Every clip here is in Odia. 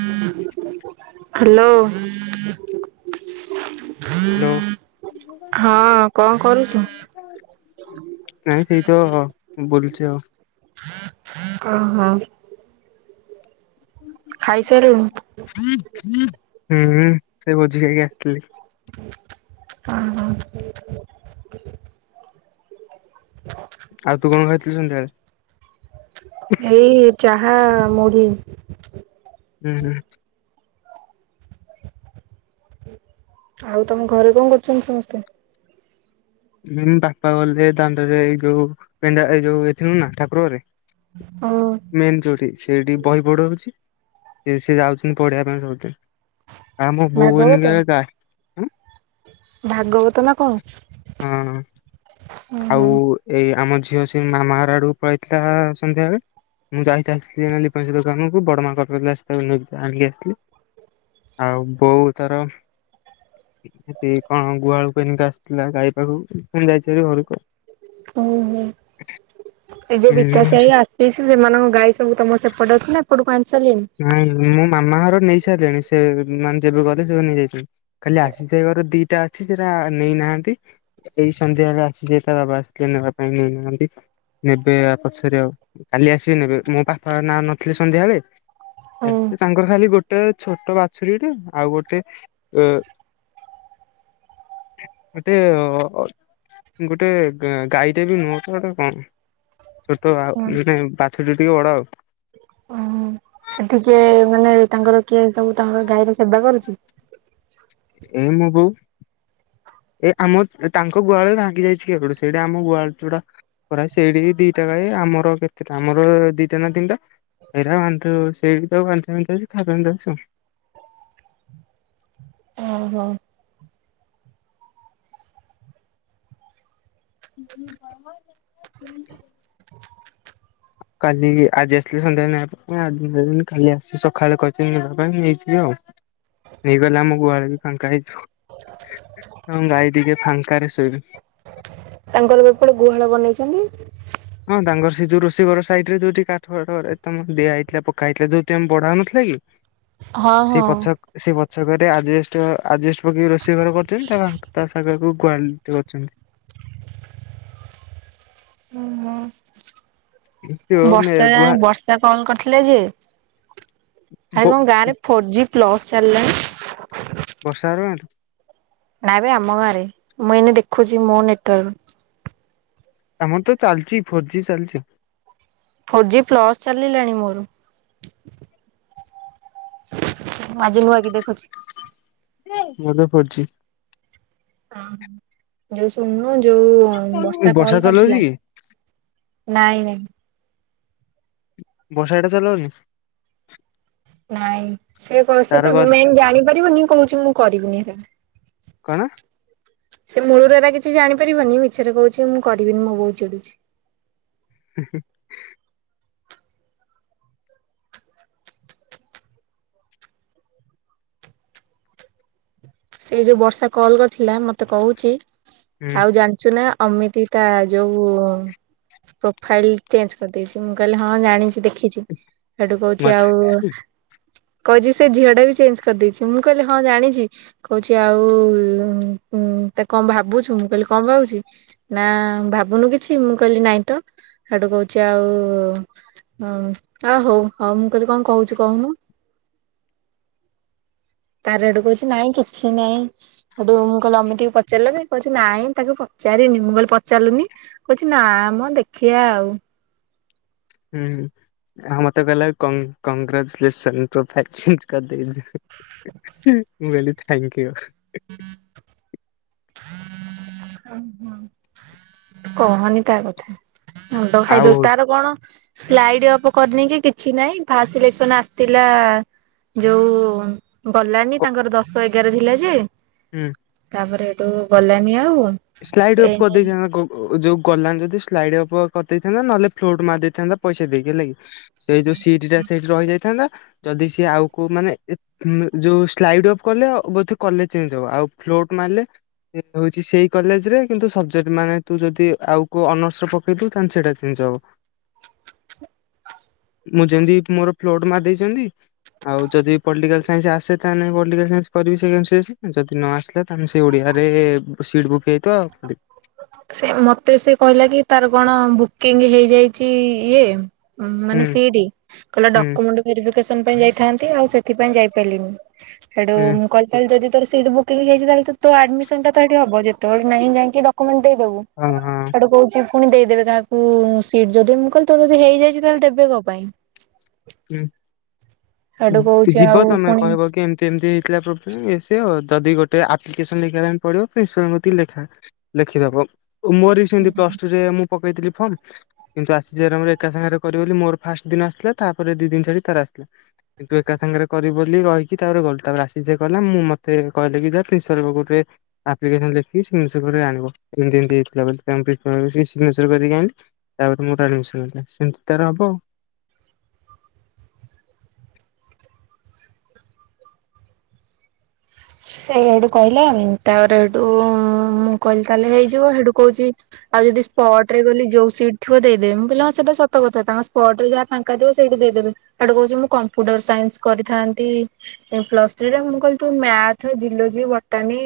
ହୁଁ [inaudible] [inaudible] ହ୍ୟାଲୋ। [unintelligible] ନାଇଁ, ସେଇତ ବୁଲ୍ଚି ଆଉ। [unintelligible] [inaudible] [unintelligible] [unintelligible] ହ ଆଉ ତୁ କ'ଣ ଖାଇଥିଲୁ ସନ୍ଧ୍ୟା--ଳେ? ଏଇ ଚାହା, ମୁଢ଼ି [inaudible] ଆଉ ତମ ଘରେ ଙ୍କ କରୁଚନ୍ତି ସମସ୍ତେ? ବାପା ଗଲେ ଦାଣ୍ଡରେ ଏଇ ଯଉ ପେଣ୍ଡା ଏଇ ଯଉ ଏଥିନୁନା ନା ଠାକୁର ରେ। ହଁ! ମେନ୍ ଯଉଠି, ସେଇଠି ବହି ପଢ଼ଉଚି ସେ ଯାଉଚନ୍ତି ପଢ଼ିବା ପାଇଁ ସବୁ ଦିନ୍‌। ଆ ଭାଗବତ ଏଇନି କା ଭାଗବତ ନା ଙ୍କ? [inaudible] ଏଇ ଆମ ଝିଅ ସି----ମାମା ଘର ଆଡ଼କୁ ପଳେଇ ଥିଲା, ସନ୍ଧ୍ୟା ଳେ। [inaudible] [inaudible] ଥିଲା ଗାଈ ପାଖକୁ, ଫୁଣି ଯାଇଚି ହାରି ଘରୁକୁ ଆଉ। [inaudible] ସେମାନଙ୍କ ଗାଈ ସବୁ ତମ ସେପଟେ ଅଛି ନା, ଏପଟକୁ ଆଣି ସାର୍ଲେଣି। ନାଇଁ ମେ ମାମା ଘର ନେଇ ସାରିଲେଣି ସେ ମାନେ ଯେବେ ଗଲେ ସେବେ ନେଇଯାଇଛନ୍ତି। ଖାଲି ଆସିଯାଇ ଘର ଦିଟା ଅଛି ସେଟା ନେଇନାହାନ୍ତି। ଏଇ ସନ୍ଧ୍ୟାବେଳେ ଆସିଲେ ତା ବାବା ଆସିଥିଲେ ନେବା ପାଇଁ ନେଇନାହାନ୍ତି। ନେବେ ପଛର କାଲି ଆସିବେ ନେବେ ମୋ ବାପା ନାଁ ନଥିଲେ ସନ୍ଧ୍ୟାବେଳେ। ହୁଁ। ତାଙ୍କର ଖାଲି ଗୋଟେ ଛୋଟ ବାଛୁରୀଟ ଆଉ ଗୋଟେ ଏ ମତେଅଅ ଗୋଟେ ଗାଈଟେ ବି ନୁହ ଗେଟେ କଣ? ଛୋଟ ଆଉ ମେ ବାଛୁରି ଟିକେ ବଡ ଆଉ ସେଠିକିଏ ମାନେ ତାଙ୍କର କିଏ ସବୁ ତାଙ୍କର ଗାଈର ସେବା କରୁଛି। ଏଇ ମୋ ବୋଉ। ଏ ଆମ ତାଙ୍କ ଗୁହାଳ ଭାଙ୍ଗି ଯାଇଛି କେଵେଠୁ ସେଇଟା ଆମ ଗୁହାଳ ଯୋଡା ପ୍ରାଏ ସେଇଠି ଦିଟା ଗାଇ ଆମର କେତେଟା ଆମର ଦିଟା ନା ତିନିଟା। ଏଇରା ବାନ୍ଧୁ ସେଇ ବି ତ ବାନ୍ଧିଦୋଉଛୁ ଖାଇବା ପାଇଁ ଦୋଉଛୁ। ଓ ହୋ। ମୁ ବାବା କାଲି ଆଜି ଆସିଥିଲେ ସନ୍ଧ୍ୟାାବେଳେ ନେବା ପାଇଁ ଆଜି ନେଲେନି କାଲି ଆସି ସଖାଳେ କହିଚନ୍ତି ନେବା ପାଇଁ ନେଇଯିବେ ଆଉ ନେଇ ଗଲେ ଆମ ଗୁଳ ବି ଫାଙ୍କା ହେଇଯିବ। ଏବଂ ଗାଈ ଟିକେ ଫାଙ୍କାରେଶୋଇଵେ। ତାଙ୍କର ଏପଟେ ଗୁହାଳ ବନେଇଛନ୍ତି। ହଁ ତାାଙ୍ଗର ସେ ଯୋଉ ରୋଷ ଘର ସାଇଟ୍ ରେ ଯୋଉଠିାକାଠଫାଟରେ ତମର ଦିଆ ହେଇଥିଲା ପକା ହେଇଥିଲା ଯଉି ଆମେ ବଢାଉ ନଥିଲା କି? ହଁ ସେଇ ହଁ। ପଛ। ସେ ପଛକରେ ଆଜବେଷ୍ଟଘର ଆଜବେଷ୍ଟ ପକେଇି ରୋଷେଇ ଘର କରୁଛନ୍ତି ତା ସାାଗକୁ କ୍ୱ କରୁଛନ୍ତି। ହୁଁ ହୁଁ। ଯୋଉ ମେ ବର୍ଷା ଯାଏ ଗୁହା ବର୍ଷ ତା କଲ୍ କରିଥିଲେ ଯେ ଆରେ ବ କଣ ଗାଁରେ ଫୋର ଜି ପ୍ଲସ ଚାଲିଗଲାଣି। ବର୍ଷା ରୁଏଣ୍ଟ। ନାଇଁ ବେ ଆମ ଗାଁ ରେ ମୁଁ ଏଇନେ ଦେଖୁଛି ମୋ ନେଟୱାର୍କ। ଆମର ତ ଚାଲିଚି ଫୋର୍ ଜି ଚାଲିଚି। ଫୋର୍ ଜି ପ୍ଲସ୍ ଚାଲିଲାଣି ମୋର। ମୁଁଆଜି ନୂଆ କି ଦେଖୁଛି। ନେ ମନେ ପଡୁଛି। ହଁ ଯୋଉ ଶୁଣୁନୁ ଯୋଉ ବର୍ଷା କଲ ଚଲଉଛି କରିଥିଲା। କି ନାଇଁ ନାଇଁ। ବର୍ଷା ଏ ଇଟା ଚଲେଇବକି? ନାଇଁ ସେ କ ସେ ତାର ତ ଗ ମେନ୍ ଜାଣିପାରିବନିଁ କହୁଛି ମୁଁ କରିବିନି ହେରା। କଣ? ସେ ମୂଳୁରୁ ଏରା କିଛି ଜାଣିପାରିବନି ମିଛରେ କହୁଛି ମୁଁ କରିବିନି ମେଉ ଚିଡୁଚି। ହ ସେଇ ଯୋଉ ବର୍ଷା କଲ କରିଥିଲା ମତେ କହୁଚି ହୁଁ ଆଉ ଜାଣି ସୁୁନା ଅମିତି ତା ଯୋଉ ପ୍ରୋଫାଇଲ ଚେଞ୍ଜ କରିଦେଇଚିମୁଁ କହିଲି ହଁ ଜାଣିଚି ଦେଖିଚି ସେଠୁ କହୁଛି ମତେ ଆଉ କହିଛି ସେ ଝିଅ ଟା ବି ଚେଞ୍ଜ କରିଦେଇଚି ମୁଁ କହିଲି ହଁ ଜାଣିଚି। କହୁଛି ଆଉ ତା କଣ ଭାବୁଛୁ ମୁଁ କହିଲି କଣ ଭାବୁଚି। ନା ଭାବୁନୁ କିଛି ମୁଁ କହିଲି ନାଇଁ ତ ହେଟୁ କହୁଛି ଆଉ ହୁଁ ଆଉ ହଉ ହଉ ମୁଁ କହିଲି କଣ କହୁଛିୁ କହୁନୁ? ତାର ଆଡୁ କହୁଛି ନାଇଁ କିଛି ନାଇଁ। ହେଟୁ ମୁଁ କହିଲି ଏମିତିକୁ ପଚାରିଲ ଯେ ନାଇଁ ତାକୁ ପଚାରିନି ମୁଁ କହିଲି ପଚାରିଲୁନି? କହୁଛି ନା ମ ଦେଖିବା ଆଉ ହୁଁ। ହଁ ମତେ କହିଲ କ କଗ୍ରା କଂଗ୍ରାଚୁଲେସନ [unintelligible] ମୁଁ କହିଲି ଥ୍ୟାଙ୍କୟୁ। ହୁଁ। ଓ ହୋ କହନି ତା କଥା। ମୁଣ୍ଡ ଖାଇ ଆଉ ଦଉ ତାର କଣ ସ୍ଲାଇଡ ଅଫ୍ କରିନି କି କିଛି ନାଇଁ ଫାସ ସିଲେକ୍ସନ ଆସିଲା। ଯୋଉ ଗଲାନି କ ତାଙ୍କର ଦଶ ଏଗାର ଥିଲା ଯେ ହୁଁ। ତାପରେ ଏଠୁ ଗଲାନି ଆଉ। ସ୍ଲାଇଡ୍ ଅପ ଏଇନେ କରିଦେଇଛ [unintelligible] ଯୋଉ ଗଲାନ ଯଦି ସ୍ଲାଇଡ୍ କରିଦେଇଥାନ୍ତା ନହେଲେ ଫ୍ଲୋଟ ମାର ଦେଇଥାନ୍ତା ପଇସା ଦେଇକି ହେଲାଣି। ସେଇ ଯୋଉ ସିଟି ଟା ସେଇଠି ରହି ଯାଇଥାନ୍ତା। ଯଦି ସିଏ ଆଉକୁ ମାନେ ଯୋଉ ସ୍ଲାଇଡ ଅଫ୍ କଲେ ବୋଧେ କଲେଜ ଚେଞ୍ଜ ହବ। ଆଉ ଫ୍ଲୋଟ ମାରିଲେ ସେ ହଉଛି ସେଇ କଲେଜ ରେ କିନ୍ତୁ ସବଜେକ୍ ମାନେ ତୁ ଯଦି ଆଉ କ ଅନର୍ସରେ ପକେଇଥିବୁ। ତାହେଲେ ସେଇଟା ଚେଞ୍ଜ ହବ। ମୁଁ ଯେମିତି ମୋର ଫ୍ଲଟ ମାରି ଦେଇଛନ୍ତି। ଆଉ ଯଦି ପଲିଟାଲ ସାଇନ୍ ଆସେ ତାହେଲେ ପଲିଟିକାଲ ସାଇନ୍ସ କରିବି। ସେ ଯଦି ନ ଆସିଲେ ଆମେ ସେ ଓଡିଆରେ ସିଟ୍ ବୁକ୍ ହେଇଥିବ। ସେ ମତେ ସେ କହିଲା କି ତାର କଣ ବୁକିଂ ହେଇଯାଇଛି। ଇଏ ମାନେ ହୁଁ ସିଠି କହିଲା ହୁଁ ଡକୁମେଟ ଭେରିଫିକେଷନ ପାଇଁ ଯାଇଥାନ୍ତି। ଆଉ ସେଥିପାଇ ଯାଇ ପାରିଲିନି। ତେଣୁ ହୁଁ। [unintelligible] ଯଦି ସଟ ବୁକିଙ୍ଗ ହେଇଯାଇଛି ତାହେଲେ ତ ଆଡ଼ମିସନ୍ ତ ସେଠି ହେବ ଯେତେବେଳେ ନାଇଁ ଯାଇକି ଡକୁମେଣ୍ଟ ଦେଇଦବୁ। ହଁ ହଁ। ସେଟେ କହୁଛି ପୁଣି ଦେଇଦେବେ କାହାକୁ ସିଟ୍ ଯଦି ମୁଁ କହିଲ ତ ଯଦି ହେଇଯାଇଛି ତାହେଲେ ଦେବେ କ ପାଇଁ? ହେଟୁ ହୁଁ କହୁଛି ଯିବ ଆଉ ତମେ ପୁଣି କହିବ କି ଏମିତି ଏମିତି ଥିଲା୍ [unintelligible] ଯଦି ଗୋଟେ ଆପ୍ଲିକେସନ ଲେଖିବା ପାଇଁ ପଡିବ ପ୍ରିନ୍ସିପାଲଙ୍କଠି ଲେଖା ଲେଖିଦବ ମୁଁ ହରି ସେମ ପ୍ଲସ ଟୁ ରେ ମୁଁ ପକେଇଥିଲି ଫର୍ମ କିନ୍ତୁ ଆସିିବର ଏକା ସାଙ୍ଗରେ କରିବ ବୋଲି ମୋର ଫାଷ୍ଟ ଦିନ ଆସିଲା। ତାପରେ ଦି ଦିନ ଛାଡି ତାର ଆସିଲା। କିନ୍ତୁ ଏକା ସାଙ୍ଗରେ କରିବ ବୋଲି ରହିକି ତାପରେ ଗଲି ତାପରେ ଆସିିସ ଭାଇ ଗଲା ମୁଁ ମତେ କହିଲେ କି ଯାହା ପ୍ରିନ୍ସିପାଲ ପାଖେ ଆପ୍ନ ଲେଖିି ଆଣ ଏମତିତି ହେଇଥିଲାର କରିକି ଆଣ ତାପରେ ମୋର ଆଣମିଶ ନଲେ ସେମିତି ତାର ହବ। ସେ ସେଇଠୁ କହିଲା ତାପରେ ସେଠୁ ମୁଁ କହିଲି ତାହେଲେ ହେଇଯିବ ସେଠୁ କହୁଛି। ଆଉ ଯଦି ସ୍ପଟ ରେ ଗଲି ଯୋଉ ସିଟ ଥିବ ଦେଇଦେବ ମୁଁ କହିଲ କ ସେଇଟା ସତ କଥା ତାଙ୍କ ସ୍ପଟ ରେ ଯା ଫାଙ୍କା ଦେବ ସେଇଠୁ ଦେଇଦେବେ ସେଠୁ କହୁଛି ମୁଁ କମ୍ପ୍ୟୁଟର ସାଇନ୍ସ କରିଥାନ୍ତି। ପ୍ଲସ ଥ୍ରୀରେ ମୁଁ କହିଲ ତୁ ମଥ ଜିଲୋଜି ବଟାନି।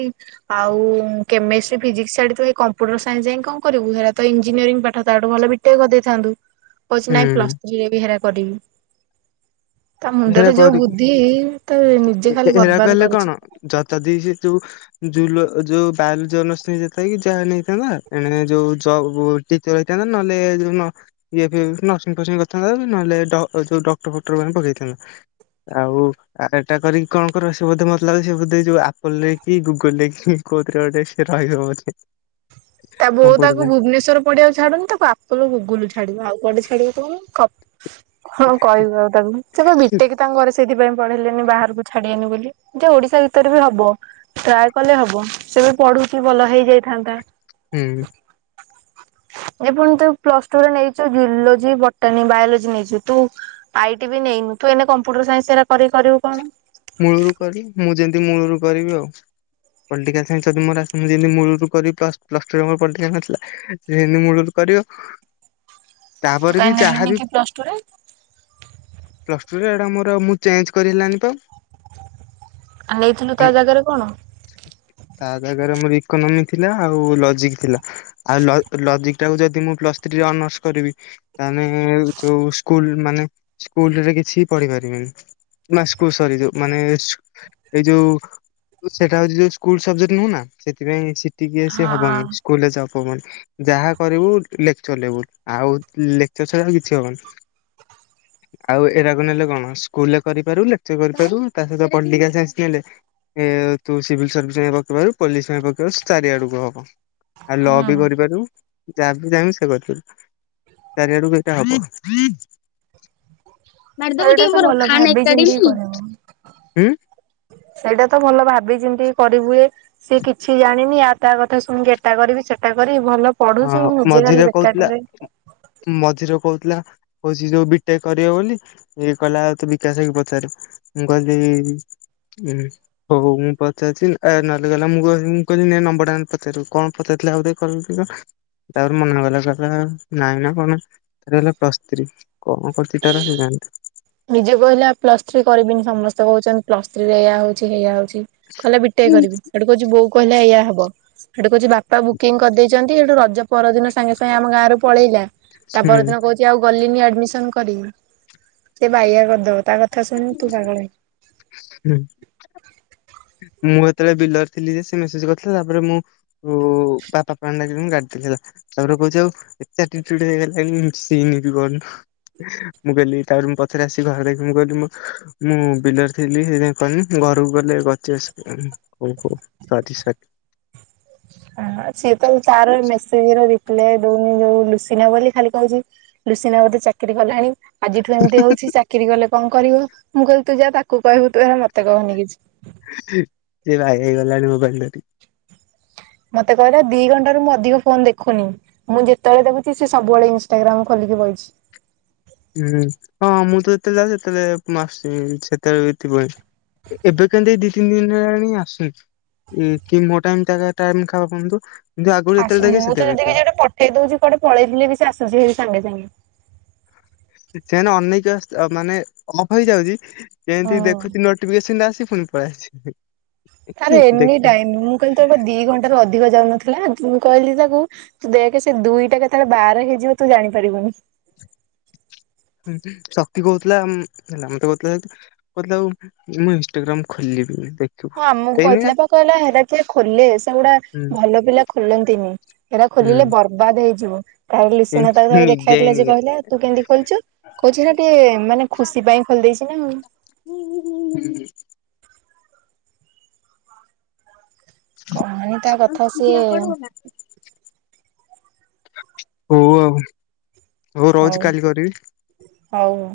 ଆଉ କେମିଷ୍ଟ୍ରି ଫିଜିକ୍ ଛାଥିବେ କମ୍ପ୍ୟୁଟର ସାଇନ୍ସ ଯାଇ କଣ କରିବୁ ହେରା ତ ଇଞ୍ିନିୟରିଂ ପାଠ ତଠୁ ଭଲ ବି ଟେ କରିଦେଇଥାନ୍ତୁ। [unintelligible] କହୁଛି ନାଇଁ ପ୍ଲସ୍ ଥ୍ରୀରେ ବି ହେରା କରିବି। ତା ସେଟା ମୁଣ୍ଡରେ ଯୋଉ କରି ବୁଦ୍ଧି ତ ନିଜେ ଖାଲି ବର୍ବାଦ କରୁଛି। ଯତା ଦେଇ ସେ ଯୋଉ ଜୁଲ ଯୋଉ ବାଲ ଜନ ସ୍ ଯେ କି ଯାହା ନେଇଥାନ୍ତା ଏଣେ ଯୋଉ ଚର୍ ରଥା ନହେଲେ। ଇଏ ନର୍ସିଂ ଫର୍ସିଂ କରିଥାନ୍ ନହେଲେ ଯୋଉ ଡକ୍ଟର ଫକ୍ଟର ମାନେ ପକେଇଥାନ୍ତା। ଆଉ ଏଟା କରିକି କଣ କର ସେ ବୋଧେ ମତଲା ସେ ବୋଧ ଯୋଉ ଆପଲ ରେ କି ଗୁଗୁଲ ରେ କି କହୁଥି ଗୋଟେ ସେ ରହେ ତା ବୋଉ ତାକୁ ଭୁବନେଶ୍ୱର ପଡିଆକୁ ଛାଡୁନ ତାକୁ ଆପଲ ଗୁଗୁଲ ଛାଡିବ ଆଉ କଆେ ଛଡିବ କଣ? ହଁ କହିବୁ ଆଉ ତାକୁ ସେବେ ବିଟେକି ତାଙ୍କ ଘରେ ସେଇଥିପାଇଁ ପଢେଇଲେନି ବାହାରକୁ ଛାଡିିବେନି ବୋଲି। ଯେ ଓଡିଶା ଭିତରେ ବି ହବ ଟ୍ରାଏ କଲେ ହବ ସେ ବି ପଢୁଛି ଭଲ ହେଇଯାଇଥାନ୍ତା। ହୁଁ। ଏ ପୁଣି ତୁ ପ୍ଲସ ଟୁରେ ନେଇଚୁ ଜୁଲୋଜି, ବଟନୀ, ବାୟୋଲୋଜି ନେଇଛୁ। ତୁ ଆଇ ଟି ବି ନେଇନୁ, ତୁ ଏଇନେ କମ୍ପ୍ୟୁଟର ସାଇନ୍ସ ହେଇରା କରିକି କରିବୁ କଣ? ମୂଳୁରୁ କରିବି ମୁଁ ଯେମତି ମୂଳୁରୁ କରିବି ଆଉ। ପଲ୍ଟିକାଲ ସାଇନ୍ସ ଯଦି ମୋର ଆସେ, ମୁଁ ଯେମତି ମୂଳୁରୁ କରିବି ପ୍ଳ-ପ୍ଲସ୍ ଟୁରେ ମୋର ପଲ୍ଟିକାଲ ସାଇନ୍ସ ଥିଲା ଯେନ୍ତି ମୂଳୁରୁ କରିବ, ତୁ ତାପରେ କାଇଁ ବି ନେଲୁନି ଯାହାବି କି ପ୍ଲସ ଟୁ ରେ? ପ୍ଲସ ଟୁରେ ଏଇଟା ମୋର ଆଉ ମୁଁ ଚେଞ୍ଜ କରି ହେଲାନି ପା। ଆଇଥିଲୁ ତା ଜାଗାରେ କଣ? ତା ଜାଗାରେ ମୋର ଇକୋନୋମି ଥିଲା ଆଉ ଲଜିକ ଥିଲା, ଆଉ ଲ-ଲଜିକ ଜିକଟାକୁ ଯଦି ମୁଁ ପ୍ଲସ୍ ଥ୍ରୀରେ ଅନର୍ସ କରିବି, ତାହେନେ ଯୋଉ ସ୍କୁଲ ମାନେ ସ୍କୁଲରେ କିଛି ପଢି ପାରିବିନି। ମା ସ୍କୁ ସରି ଯୋଉ ମାନେ ଏସ ଏଇ ଯୋଉ ସେଟା ହଉଛି ଯୋଉ ସ୍କୁଲ ସବଜେକ୍ଟ ନୁହଁ ନା, ସେଥିପାଇଁ ଟିକେ ସେ ହଁ ହବନି, ସ୍କୁଲରେ ଯାଉ ହବନି। ଯାହା କରିବୁ ଲେକ୍ଚର ଲେବୁଲ, ଆଉ ଲେକ୍ଚର ଛଡ଼ା ଆଉ କିଛି ହବନି। ଆଉ ଏରାକୁ ନେଲେ କଣ, ସ୍କୁଲରେ କରିପାରୁ, ଲେକ୍ଚର କରିପାରୁ ତା ସହିତ ପଲ୍ଟିକାଲ୍ ସାଇନ୍ସ ନେଲେ ଏ ତୁ ସିଭିଲ୍ ସର୍ଭିସ ପାଇଁ ପକେଇପାରିବୁ, ପୋଲିସ ପାଇଁ ପକେଇପାରୁୁ, ଚାରିଆଡକୁ ହବ। ଆଉ ଲ ହୁଁ ବି କରିପାରିବୁ। ଯାହାକୁ ଚାହିଁବୁ ସେୟା କରିପାରିବୁ। ଚାରିଆଡକୁ ଏଇଟା ହବ। ମାରଦବ ସେଇଟା ଟିକେ ତ ମୋର, ଭଲ ଖାନ ଭାବି ଚିନ୍ତି ଏକାଡ଼େମୀ କରିବୁ। ସେଇଟା ତ ଭଲ ଭାବି ଚିନ୍ତିକି କରିହୁଏ ସିଏ କିଛି ଜାଣିନି, ଆ ତା କଥା ଶୁଣିକି ଏଟା କରିବି, ସେଟା କରିବି, ଭଲ ପଢୁଛି, ହଁ ନିଜେ ମଝିରେ ଖାଲି କହୁଥିଲା ବେକାରଟାରେ ମଝିରେ କହୁଥିଲା, କଉଛି ଯୋଉ ବି ଟେକ୍ କରିବ ବୋଲି, ଇଏ କହିଲା ଆଉ ତୁ ବିକାଶ ଭାଇକି ପଚାରିବୁ ମୁଁ କହିଲି ଉମ୍ ହଉ ମୁଁ ପଚାରିଛି, ଆ ନହେଲେ କହିଲା ମୁଁ କହି ମୁଁ କହିଲି ନେ ନମ୍ବରଟା ନହେଲେ ପଚାରିବୁ, କଣ ପଚାରିଥିଲା ଆଉରା [unintelligible] ତାପରେ ମନା କଲା, କହିଲା କଇଲା ନାହିଁ ନା କଣ ତାପରେ କହିଲା ପ୍ଲସ ଥ୍ରି, କଣ କରୁଛି ତାର ସିଏ ଜାଣିଥିବ। ନିଜେ କହିଲା ପ୍ଲସ ଥ୍ରୀ କରିବିନି, ସମସ୍ତେ କହୁଛନ୍ତି ପ୍ଲସ୍ ଥ୍ରୀରେ ଏୟା ହଉଛି, ସେୟା ହଉଛି କହିଲା ବି ଟେକ୍ କରିବି। ସୋଉଟୁ କହୁଛିି ବୋଉ କହିଲା ଏଇଆ ହବ ସେଉଟୁ କହୁଛି ବାପା ବୁକିଂ କରିଦେଇଚନ୍ତି, ସେଉଠୁ ରଜ ପରଦିନ ସାଙ୍ଗେ ସାଙ୍ଗେ ଆମ ଗାଁରୁ ପଳେଇଲା ତା ହୁଁ ପରଦିନ କହୁଛି ଆଉ ଗଲିନି ଆଡମିସନ କରି ସେ ବାଇଆ କରିଦବ, ତା କଥା ଶୁଣିବୁ ତୁ ପାଗଳ ହେଇ ହୁଁ। ମୁଁ ହେତେବେଳେ ବିଲରେ ଥିଲି ଯେ ସେ ମେସେଜ କରିଥିଲା, ତାପରେ ମୁଁ ଓ ବାପା [unintelligible] ଗାଡି ଥିଲା ତାପରେ କହୁଛି ଆଉ ଏତେ ଆଟିଚୁଡ ହେଇଗଲାଣି, ସିନ ବି କରୁନୁ। ମୁଁ କଇଲି, ତାପରେ ମୁଁ ପଛରେ ଆସିିକି ଘରେ ମୁଁ କହିଲି ମୁଁ ମୁଁ ବିଲରେ ଥିଲି ସେଇଥିପାଇଁ କରନି, ମୁଁ ଘରକୁ ଗଲେ କ [unintelligible] ହଉ ହଉ ସରି ସରି। ହଁ ସିଏ ତ ତାର ମେସିଜିର ରିପ୍ଲାଏ ଦଉନି ଯୋଉ ଲୁସିନା ବୋଲି ଖାଲି କହୁଛି ଲୁସିନା ବୋଧେ ଚାକିରୀ କଲାଣି ଆଜିଠୁ ଏମତି ହଉଛି, ଚାକିରୀ କଲେ କଣ କରିବ। ମୁଁ କହିଲି ତୁ ଯା ତାକୁ କହିବୁ, ତୁ ହେଇରା ମତେ କହନି କିଛି। ସେ ବାୟା ହେଇଗଲାଣି ମୋବାଇଲ ଧରି। ମତେ କହିଲା, ଦି ଘଣ୍ଟାରୁ ମୁଁ ଅଧିକ ଫୋନ ଦେଖୁନି। ମୁଁ ଯେତେବେଳେ ଦେଖୁଛି, ସେ ସବୁବେଳେ ଇନଷ୍ଟାଗ୍ରାମ ଖୋଲିକି ବଇଛି। ହୁଁ। ହଁ ମୁଁ ତ ଯେତେବେଳେ ଯାଉଚି, ସେତେବେଳେ ମାସ ସେତେବେଳେ ବି ଥିବ ଏବେ କେମତି ଏଇ ଦି ତିନି ଦିନ ହେଲାଣି ଆସୁନି। କି ମୋ ଟାଇମ୍ ତା କା ଟାଇମ୍ ଖାପ ପାନ୍ତୁ, କିନ୍ତୁ ଆଗୁରୁ ଯେତେବେଳେ ଦେଖେ ସେତେବେଳେ ଥିବ। ଖାଇ ଦଉଛି, କୁଆଡ଼େ ପଳେଇଥିଲେ ବି ସେ ଆସୁଛି ହେରି ସାଙ୍ଗେ ସାଙ୍ଗେ। ସେନ ଅନେଇକି ଆସି ମାନେ ଅଫ୍ ହେଇଯାଉଛି ଏମିତି ହଁ। ଦେଖୁଛି ନୋଟିଫିକେସନ ଟା ଆସି ଫୁଣି ପଳେଇଆସୁଛି। ତାର ଏନି ଟାଇମ ମୁଁ କହିଲି ତୋର ତ ଦି ଘଣ୍ଟାରୁ ଅଧିକ ଯାଉନଥିଲା ମୁଁ କହିଲି ତାକୁ ତୁ ଦେଖେ ସେ ଦୁଇଟା କେତେବେଳେ ବାର ହେଇଯିବ ତୁ ଜାଣିପାରିବୁନି। ହୁଁ ଶକ୍ତି କହୁଥିଲା ହେଲା ମତେ କହୁଥିଲା କହୁଥିଲା ଆଉ ମୁଁ ଇନଷ୍ଟାଗ୍ରାମ ଖୋଲିବି ଦେ ହଁ ଆମକୁ କହିଥିଲା ପା କହିଲା ହେରା କିଏ ଖୋଲେ ସେଗୁଡା ହୁଁ ଭଲ ପିଲା ଖୋଲନ୍ତିନି। ହେରା ଖୋଲିଲେ ହୁଁ ବର୍ବାଦ ହେଇଯିବ ତାରେ ଲିସିିନା ତାକୁ ଥରେ ନିଜେ ଦେଖାହେଇଥିଲା ଯେ ଏଇନିକା କହିଲା ତୁ କେମିତି ଖୋଲିଛୁ କହୁଚି ନା ଟିକେ ମାନେ ଖୁସି ପାଇଁ ଖୋଲିଦେଇଛି ନା ହୁଁ ହୁଁ ହୁଁ ହୁଁ କହନି ତା କଥା ସିଏ ହଉ ଆଉ ହଉ ରହୁଛି କାଲି କରିବି। ହଉ ହଉ।